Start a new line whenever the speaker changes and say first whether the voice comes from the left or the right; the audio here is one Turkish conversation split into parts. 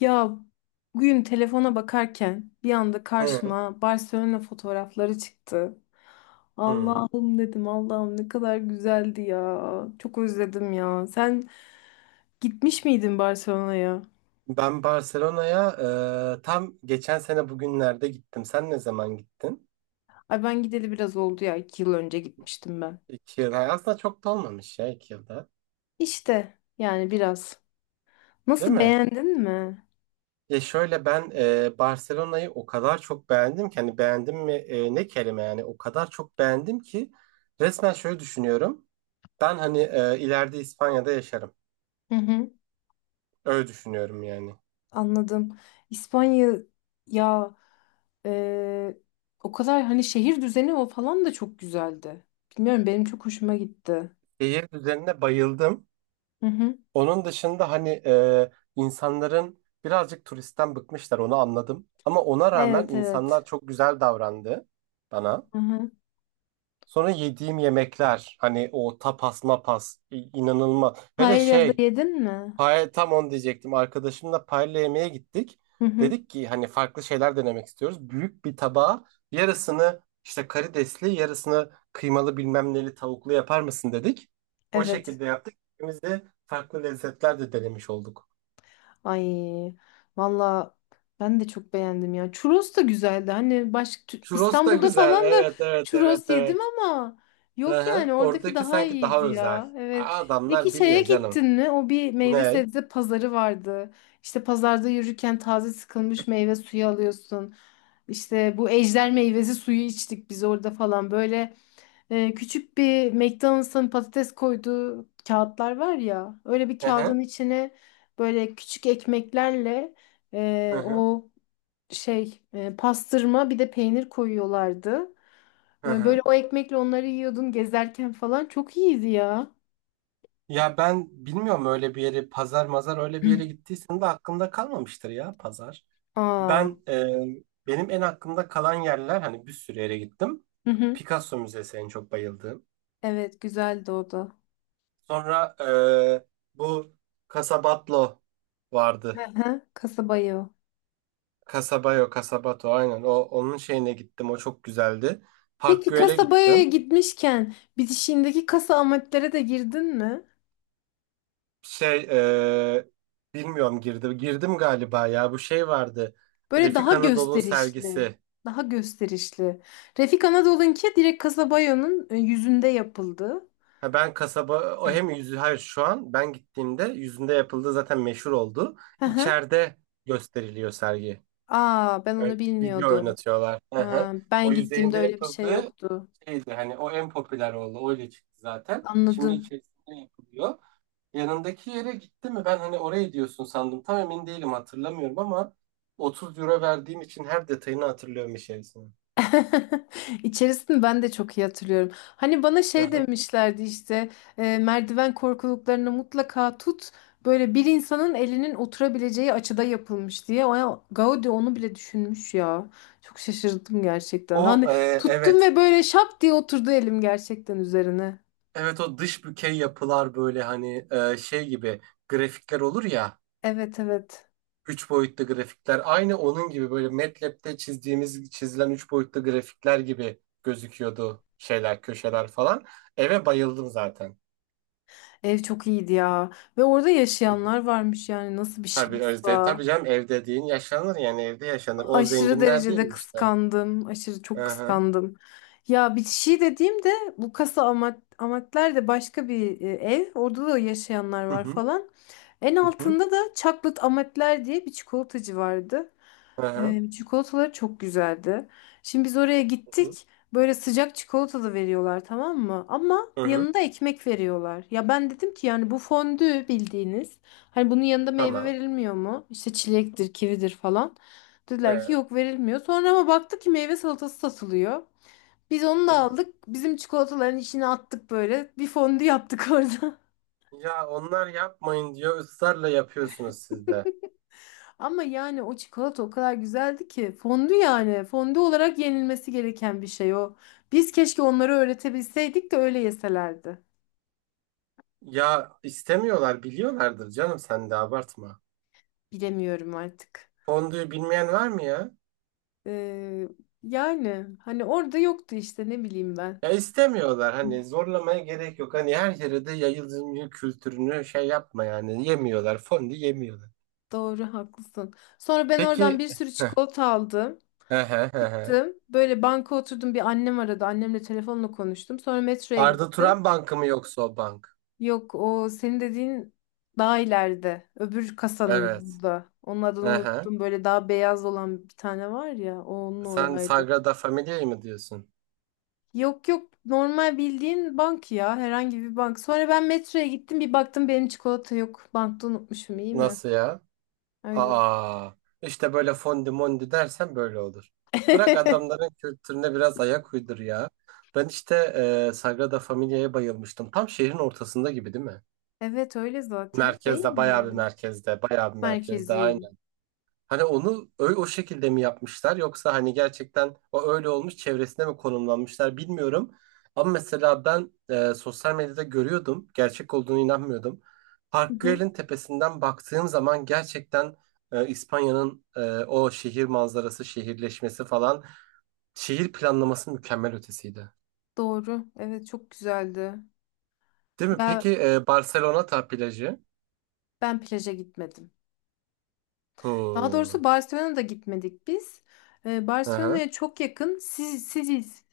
left: Ya bugün telefona bakarken bir anda
right: Hı,
left: karşıma Barcelona fotoğrafları çıktı.
right: hı.
left: Allah'ım dedim Allah'ım ne kadar güzeldi ya. Çok özledim ya. Sen gitmiş miydin Barcelona'ya?
right: Ben Barcelona'ya tam geçen sene bugünlerde gittim. Sen ne zaman gittin?
left: Ay ben gideli biraz oldu ya. 2 yıl önce gitmiştim ben.
right: 2 yıl. Aslında çok da olmamış ya 2 yılda.
left: İşte yani biraz.
right: Değil
left: Nasıl
right: mi?
left: beğendin mi?
right: Ya şöyle ben Barcelona'yı o kadar çok beğendim ki hani beğendim mi ne kelime yani o kadar çok beğendim ki resmen şöyle düşünüyorum. Ben hani ileride İspanya'da yaşarım.
left: Hı hı.
right: Öyle düşünüyorum yani.
left: Anladım. İspanya ya e, o kadar hani şehir düzeni o falan da çok güzeldi. Bilmiyorum benim çok hoşuma gitti.
right: Şehir üzerine bayıldım.
left: Hı hı.
right: Onun dışında hani insanların birazcık turistten bıkmışlar onu anladım. Ama ona rağmen
left: Evet
right: insanlar
left: evet.
right: çok güzel davrandı bana.
left: Hı hı.
right: Sonra yediğim yemekler hani o tapas mapas inanılmaz. Hele
left: Paella da
right: şey
left: yedin mi?
right: tam onu diyecektim arkadaşımla paella yemeğe gittik.
left: Hı hı.
right: Dedik ki hani farklı şeyler denemek istiyoruz. Büyük bir tabağa yarısını işte karidesli yarısını kıymalı bilmem neli tavuklu yapar mısın dedik. O
left: Evet.
right: şekilde yaptık. İkimiz de farklı lezzetler de denemiş olduk.
left: Ay valla ben de çok beğendim ya. Churros da güzeldi. Hani başka
right: Churros da
left: İstanbul'da
right: güzel.
left: falan da
right: Evet, evet, evet,
left: churros yedim
right: evet.
left: ama
right: Hı
left: yok
right: hı.
left: yani oradaki
right: Oradaki
left: daha
right: sanki daha
left: iyiydi
right: özel.
left: ya. Evet. Peki
right: Adamlar
left: şeye
right: biliyor
left: gittin
right: canım.
left: mi? O bir meyve
right: Ne?
left: sebze pazarı vardı. İşte pazarda yürürken taze sıkılmış meyve suyu alıyorsun. İşte bu ejder meyvesi suyu içtik biz orada falan. Böyle küçük bir McDonald's'ın patates koyduğu kağıtlar var ya. Öyle bir
right: Hı hı.
left: kağıdın içine böyle küçük ekmeklerle
right: Hı hı.
left: o şey pastırma bir de peynir koyuyorlardı.
right: Hı hı.
left: Böyle o ekmekle onları yiyordun gezerken falan. Çok iyiydi ya.
right: Ya ben bilmiyorum öyle bir yeri pazar mazar öyle bir yere gittiysen de aklımda kalmamıştır ya pazar.
left: Aa.
right: Benim en aklımda kalan yerler hani bir sürü yere gittim.
left: Hı hı.
right: Picasso Müzesi en çok bayıldığım.
left: Evet güzeldi o da.
right: Sonra bu Casabatlo
left: Hı
right: vardı.
left: hı. Kasabayı o.
right: Kasabayo, Kasabato aynen. O onun şeyine gittim. O çok güzeldi. Park
left: Peki
right: Güell'e
left: kasabaya
right: gittim.
left: gitmişken bitişiğindeki kasa amatlere de girdin mi?
right: Şey e, bilmiyorum girdim. Girdim galiba ya. Bu şey vardı.
left: Böyle
right: Refik
left: daha
right: Anadolu'nun
left: gösterişli.
right: sergisi.
left: Daha gösterişli. Refik Anadolu'nunki direkt kasabayonun yüzünde yapıldı.
right: Ha ben kasaba o hem yüzü hayır şu an ben gittiğimde yüzünde yapıldığı zaten meşhur oldu.
left: Hı hı.
right: İçeride gösteriliyor sergi.
left: Aa, ben
right: Böyle
left: onu
right: video
left: bilmiyordum.
right: oynatıyorlar. Hı hı.
left: Ha,
right: O
left: ben gittiğimde
right: yüzeyinde
left: öyle bir şey
right: yapıldığı
left: yoktu.
right: şeydi hani o en popüler oldu. Öyle çıktı zaten. Şimdi
left: Anladım.
right: içerisinde yapılıyor. Yanındaki yere gitti mi? Ben hani oraya diyorsun sandım. Tam emin değilim hatırlamıyorum ama 30 € verdiğim için her detayını hatırlıyorum içerisinde.
left: İçerisini ben de çok iyi hatırlıyorum. Hani bana
right: Hı
left: şey
right: hı.
left: demişlerdi işte merdiven korkuluklarını mutlaka tut. Böyle bir insanın elinin oturabileceği açıda yapılmış diye. O, Gaudi onu bile düşünmüş ya. Çok şaşırdım gerçekten.
right: O,
left: Hani tuttum
right: evet.
left: ve böyle şap diye oturdu elim gerçekten üzerine.
right: Evet o dış bükey yapılar böyle hani şey gibi grafikler olur ya.
left: Evet evet.
right: Üç boyutlu grafikler. Aynı onun gibi böyle MATLAB'de çizdiğimiz çizilen 3 boyutlu grafikler gibi gözüküyordu şeyler köşeler falan. Eve bayıldım zaten.
left: Ev çok iyiydi ya. Ve orada
right: Hı hı.
left: yaşayanlar varmış, yani nasıl bir
right: Tabii Özde.
left: şansa.
right: Tabii canım ev dediğin yaşanır yani evde yaşanır. O
left: Aşırı
right: zenginler değil
left: derecede
right: mi işte?
left: kıskandım. Aşırı çok
right: Aha,
left: kıskandım. Ya bitişi dediğimde bu kasa amatler de başka bir ev. Orada da yaşayanlar
right: hı
left: var
right: hı.
left: falan. En
right: Hı hı.
left: altında da Chocolate Amatler diye bir çikolatacı vardı.
right: Aha,
left: Çikolataları çok güzeldi. Şimdi biz oraya
right: hı hı.
left: gittik. Böyle sıcak çikolatalı veriyorlar, tamam mı? Ama
right: Hı hı.
left: yanında ekmek veriyorlar. Ya ben dedim ki yani bu fondü bildiğiniz. Hani bunun yanında meyve
right: Tamam.
left: verilmiyor mu? İşte çilektir, kividir falan. Dediler ki
right: Hı
left: yok verilmiyor. Sonra ama baktık ki meyve salatası satılıyor. Biz onu da
right: hı.
left: aldık. Bizim çikolataların içine attık böyle. Bir fondü yaptık orada.
right: Ya onlar yapmayın diyor, ısrarla yapıyorsunuz siz de.
left: Ama yani o çikolata o kadar güzeldi ki fondü, yani fondü olarak yenilmesi gereken bir şey o. Biz keşke onları öğretebilseydik de öyle yeselerdi.
right: Ya istemiyorlar biliyorlardır canım sen de abartma.
left: Bilemiyorum artık.
right: Fondüyü bilmeyen var mı ya?
left: Ee, yani hani orada yoktu işte, ne bileyim ben.
right: Ya istemiyorlar hani zorlamaya gerek yok. Hani her yere de yayılımcı kültürünü şey yapma yani. Yemiyorlar fondü yemiyorlar.
left: Doğru, haklısın. Sonra ben oradan
right: Peki.
left: bir sürü
right: Heh,
left: çikolata aldım.
right: he he he he.
left: Çıktım. Böyle banka oturdum, bir annem aradı. Annemle telefonla konuştum. Sonra metroya
right: Arda
left: gittim.
right: Turan Bankı mı yoksa o bank?
left: Yok, o senin dediğin daha ileride. Öbür
right: Evet.
left: kasanın da. Onun adını
right: Hı hı.
left: unuttum. Böyle daha beyaz olan bir tane var ya. O onun
right: Sen
left: oradaydı.
right: Sagrada Familia'yı mı diyorsun?
left: Yok yok, normal bildiğin bank ya. Herhangi bir bank. Sonra ben metroya gittim, bir baktım benim çikolata yok. Bankta unutmuşum, iyi mi?
right: Nasıl ya?
left: Öyle.
right: Aa, işte böyle fondi mondi dersen böyle olur. Bırak adamların kültürüne biraz ayak uydur ya. Ben işte Sagrada Familia'ya bayılmıştım. Tam şehrin ortasında gibi değil mi?
left: Evet, öyle zaten değil
right: Merkezde, bayağı bir
left: mi?
right: merkezde, bayağı bir merkezde.
left: Merkezi.
right: Hani onu öyle o şekilde mi yapmışlar yoksa hani gerçekten o öyle olmuş çevresine mi konumlanmışlar bilmiyorum. Ama mesela ben sosyal medyada görüyordum. Gerçek olduğunu inanmıyordum.
left: Hı
right: Park
left: hı.
right: Güell'in tepesinden baktığım zaman gerçekten İspanya'nın o şehir manzarası, şehirleşmesi falan şehir planlaması mükemmel ötesiydi.
left: Doğru. Evet, çok güzeldi.
right: Değil mi?
left: Ya
right: Peki Barcelona ta plajı.
left: ben plaja gitmedim. Daha
right: Hmm.
left: doğrusu Barcelona'da gitmedik biz.
right: Hı, aha,
left: Barcelona'ya çok yakın Siciz,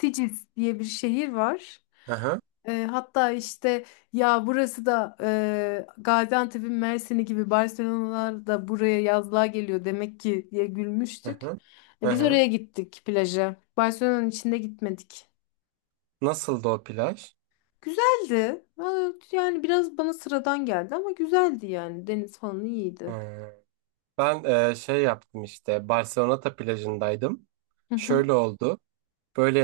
left: Siciz diye bir şehir var.
right: aha, aha.
left: Hatta işte ya, burası da Gaziantep'in Mersin'i gibi Barcelona'lar da buraya yazlığa geliyor demek ki diye gülmüştük.
right: Hı
left: Biz oraya gittik plaja. Barcelona'nın içinde gitmedik.
right: Nasıldı o plaj?
left: Güzeldi. Aa, yani biraz bana sıradan geldi ama güzeldi yani. Deniz falan iyiydi.
right: Hı. Ben şey yaptım işte Barceloneta plajındaydım.
left: Hı hı.
right: Şöyle oldu. Böyle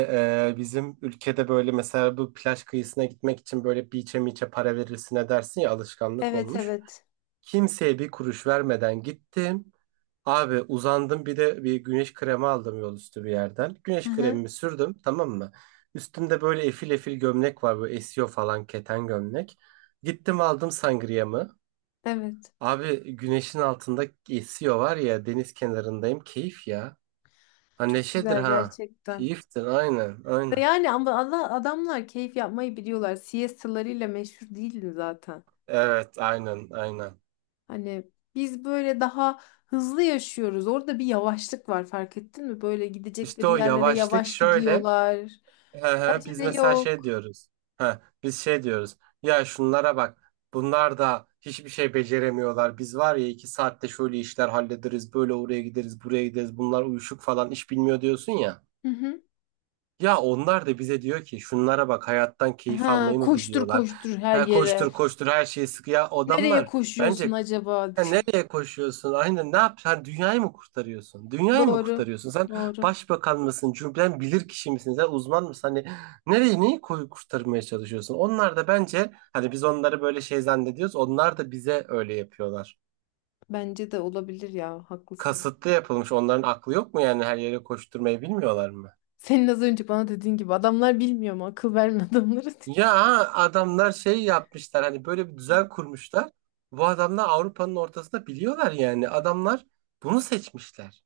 right: bizim ülkede böyle mesela bu plaj kıyısına gitmek için böyle beach'e miçe para verirsin dersin ya alışkanlık
left: Evet
right: olmuş.
left: evet.
right: Kimseye bir kuruş vermeden gittim. Abi uzandım bir de bir güneş kremi aldım yol üstü bir yerden.
left: Hı
right: Güneş
left: hı.
right: kremimi sürdüm tamam mı? Üstümde böyle efil efil gömlek var böyle esiyor falan keten gömlek. Gittim aldım sangriyamı.
left: Evet.
right: Abi güneşin altında esiyor var ya deniz kenarındayım keyif ya. Ha
left: Çok
right: neşedir
left: güzel
right: ha.
left: gerçekten.
right: Keyiftir aynen aynen.
left: Yani ama adamlar keyif yapmayı biliyorlar. Siestalarıyla meşhur değildi zaten.
right: Evet aynen aynen.
left: Hani biz böyle daha hızlı yaşıyoruz. Orada bir yavaşlık var, fark ettin mi? Böyle
right: İşte
left: gidecekleri
right: o
left: yerlere
right: yavaşlık
left: yavaş
right: şöyle.
left: gidiyorlar.
right: He
left: Bir
right: he, biz
left: acele
right: mesela şey
left: yok.
right: diyoruz. Ha biz şey diyoruz. Ya şunlara bak. Bunlar da hiçbir şey beceremiyorlar. Biz var ya 2 saatte şöyle işler hallederiz. Böyle oraya gideriz buraya gideriz. Bunlar uyuşuk falan iş bilmiyor diyorsun ya.
left: Hı hı.
right: Ya onlar da bize diyor ki şunlara bak hayattan keyif
left: Ha,
right: almayı mı
left: koştur
right: biliyorlar?
left: koştur her
right: Ha,
left: yere.
right: koştur koştur her şeyi sık. Ya
left: Nereye
right: adamlar
left: koşuyorsun
right: bence
left: acaba?
right: "Ha, nereye koşuyorsun? Aynen ne yap? Sen dünyayı mı kurtarıyorsun? Dünyayı mı
left: Doğru.
right: kurtarıyorsun? Sen
left: Doğru.
right: başbakan mısın? Cümlen bilir kişi misin? Sen uzman mısın? Hani nereyi neyi koyu kurtarmaya çalışıyorsun? Onlar da bence hani biz onları böyle şey zannediyoruz. Onlar da bize öyle yapıyorlar.
left: Bence de olabilir ya. Haklısın.
right: Kasıtlı yapılmış. Onların aklı yok mu yani her yere koşturmayı bilmiyorlar mı?
left: Senin az önce bana dediğin gibi, adamlar bilmiyor mu? Akıl verme adamları.
right: Ya adamlar şey yapmışlar hani böyle bir düzen kurmuşlar. Bu adamlar Avrupa'nın ortasında biliyorlar yani. Adamlar bunu seçmişler.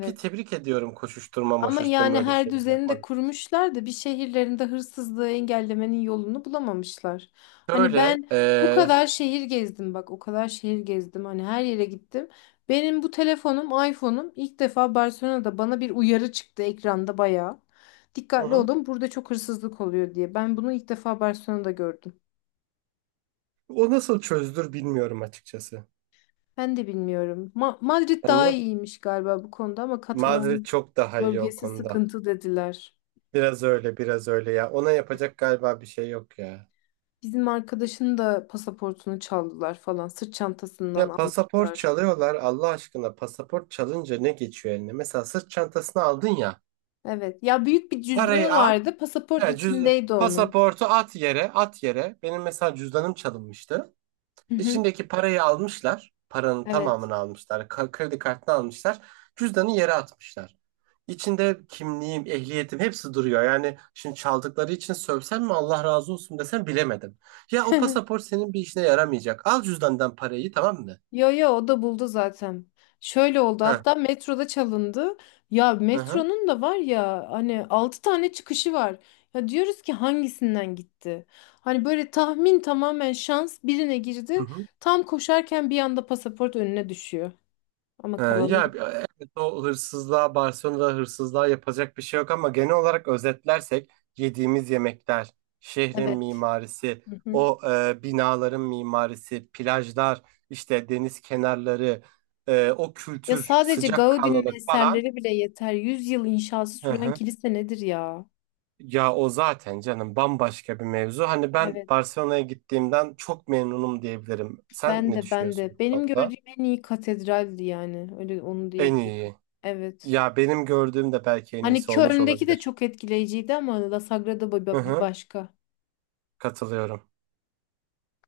right: Ki tebrik ediyorum koşuşturma
left: Ama
right: moşuşturma
left: yani
right: öyle
left: her
right: şeyler
left: düzeni de
right: yapmadık.
left: kurmuşlar da bir şehirlerinde hırsızlığı engellemenin yolunu bulamamışlar. Hani
right: Şöyle,
left: ben bu kadar şehir gezdim, bak o kadar şehir gezdim, hani her yere gittim. Benim bu telefonum, iPhone'um, ilk defa Barcelona'da bana bir uyarı çıktı ekranda bayağı.
right: hı
left: Dikkatli
right: hı.
left: olun, burada çok hırsızlık oluyor diye. Ben bunu ilk defa Barcelona'da gördüm.
right: O nasıl çözülür bilmiyorum açıkçası.
left: Ben de bilmiyorum. Madrid
right: Yani
left: daha
right: nasıl-
left: iyiymiş galiba bu konuda, ama
right: Madrid
left: Katalan
right: çok daha iyi o
left: bölgesi
right: konuda.
left: sıkıntı dediler.
right: Biraz öyle biraz öyle ya. Ona yapacak galiba bir şey yok ya.
left: Bizim arkadaşın da pasaportunu çaldılar falan. Sırt çantasından
right: Ya pasaport
left: almışlar.
right: çalıyorlar Allah aşkına pasaport çalınca ne geçiyor eline? Mesela sırt çantasını aldın ya.
left: Evet. Ya büyük bir
right: Parayı
left: cüzdanı vardı. Pasaport
right: Ya cüz
left: içindeydi onun.
right: pasaportu at yere, at yere. Benim mesela cüzdanım çalınmıştı.
left: Hı hı.
right: İçindeki parayı almışlar. Paranın
left: Evet.
right: tamamını almışlar. Kredi kartını almışlar. Cüzdanı yere atmışlar. İçinde kimliğim, ehliyetim hepsi duruyor. Yani şimdi çaldıkları için sövsem mi Allah razı olsun desem bilemedim. Ya o pasaport senin bir işine yaramayacak. Al cüzdandan parayı tamam mı?
left: Yo yo, o da buldu zaten. Şöyle oldu,
right: Hı
left: hatta metroda çalındı. Ya
right: hı.
left: metronun da var ya hani 6 tane çıkışı var. Ya diyoruz ki hangisinden gitti? Hani böyle tahmin, tamamen şans, birine
right: Hı
left: girdi.
right: hı.
left: Tam koşarken bir anda pasaport önüne düşüyor. Ama
right: Ee,
left: kalanı
right: ya
left: gitti.
right: e, evet o hırsızlığa, Barcelona'da hırsızlığa yapacak bir şey yok ama genel olarak özetlersek yediğimiz yemekler, şehrin
left: Evet.
right: mimarisi, o binaların mimarisi, plajlar, işte deniz kenarları, o
left: Ya
right: kültür,
left: sadece Gaudi'nin
right: sıcakkanlılık falan.
left: eserleri bile yeter. 100 yıl inşası
right: Hı
left: süren
right: hı.
left: kilise nedir ya?
right: Ya o zaten canım bambaşka bir mevzu. Hani ben
left: Evet,
right: Barcelona'ya gittiğimden çok memnunum diyebilirim. Sen
left: ben
right: ne
left: de ben de.
right: düşünüyorsun bu
left: Benim
right: konuda?
left: gördüğüm en iyi katedraldi yani. Öyle onu
right: En
left: diyebilirim.
right: iyi.
left: Evet.
right: Ya benim gördüğüm de belki en
left: Hani
right: iyisi olmuş
left: Köln'deki de
right: olabilir.
left: çok etkileyiciydi ama La Sagrada
right: Hı
left: Bir
right: hı.
left: başka.
right: Katılıyorum.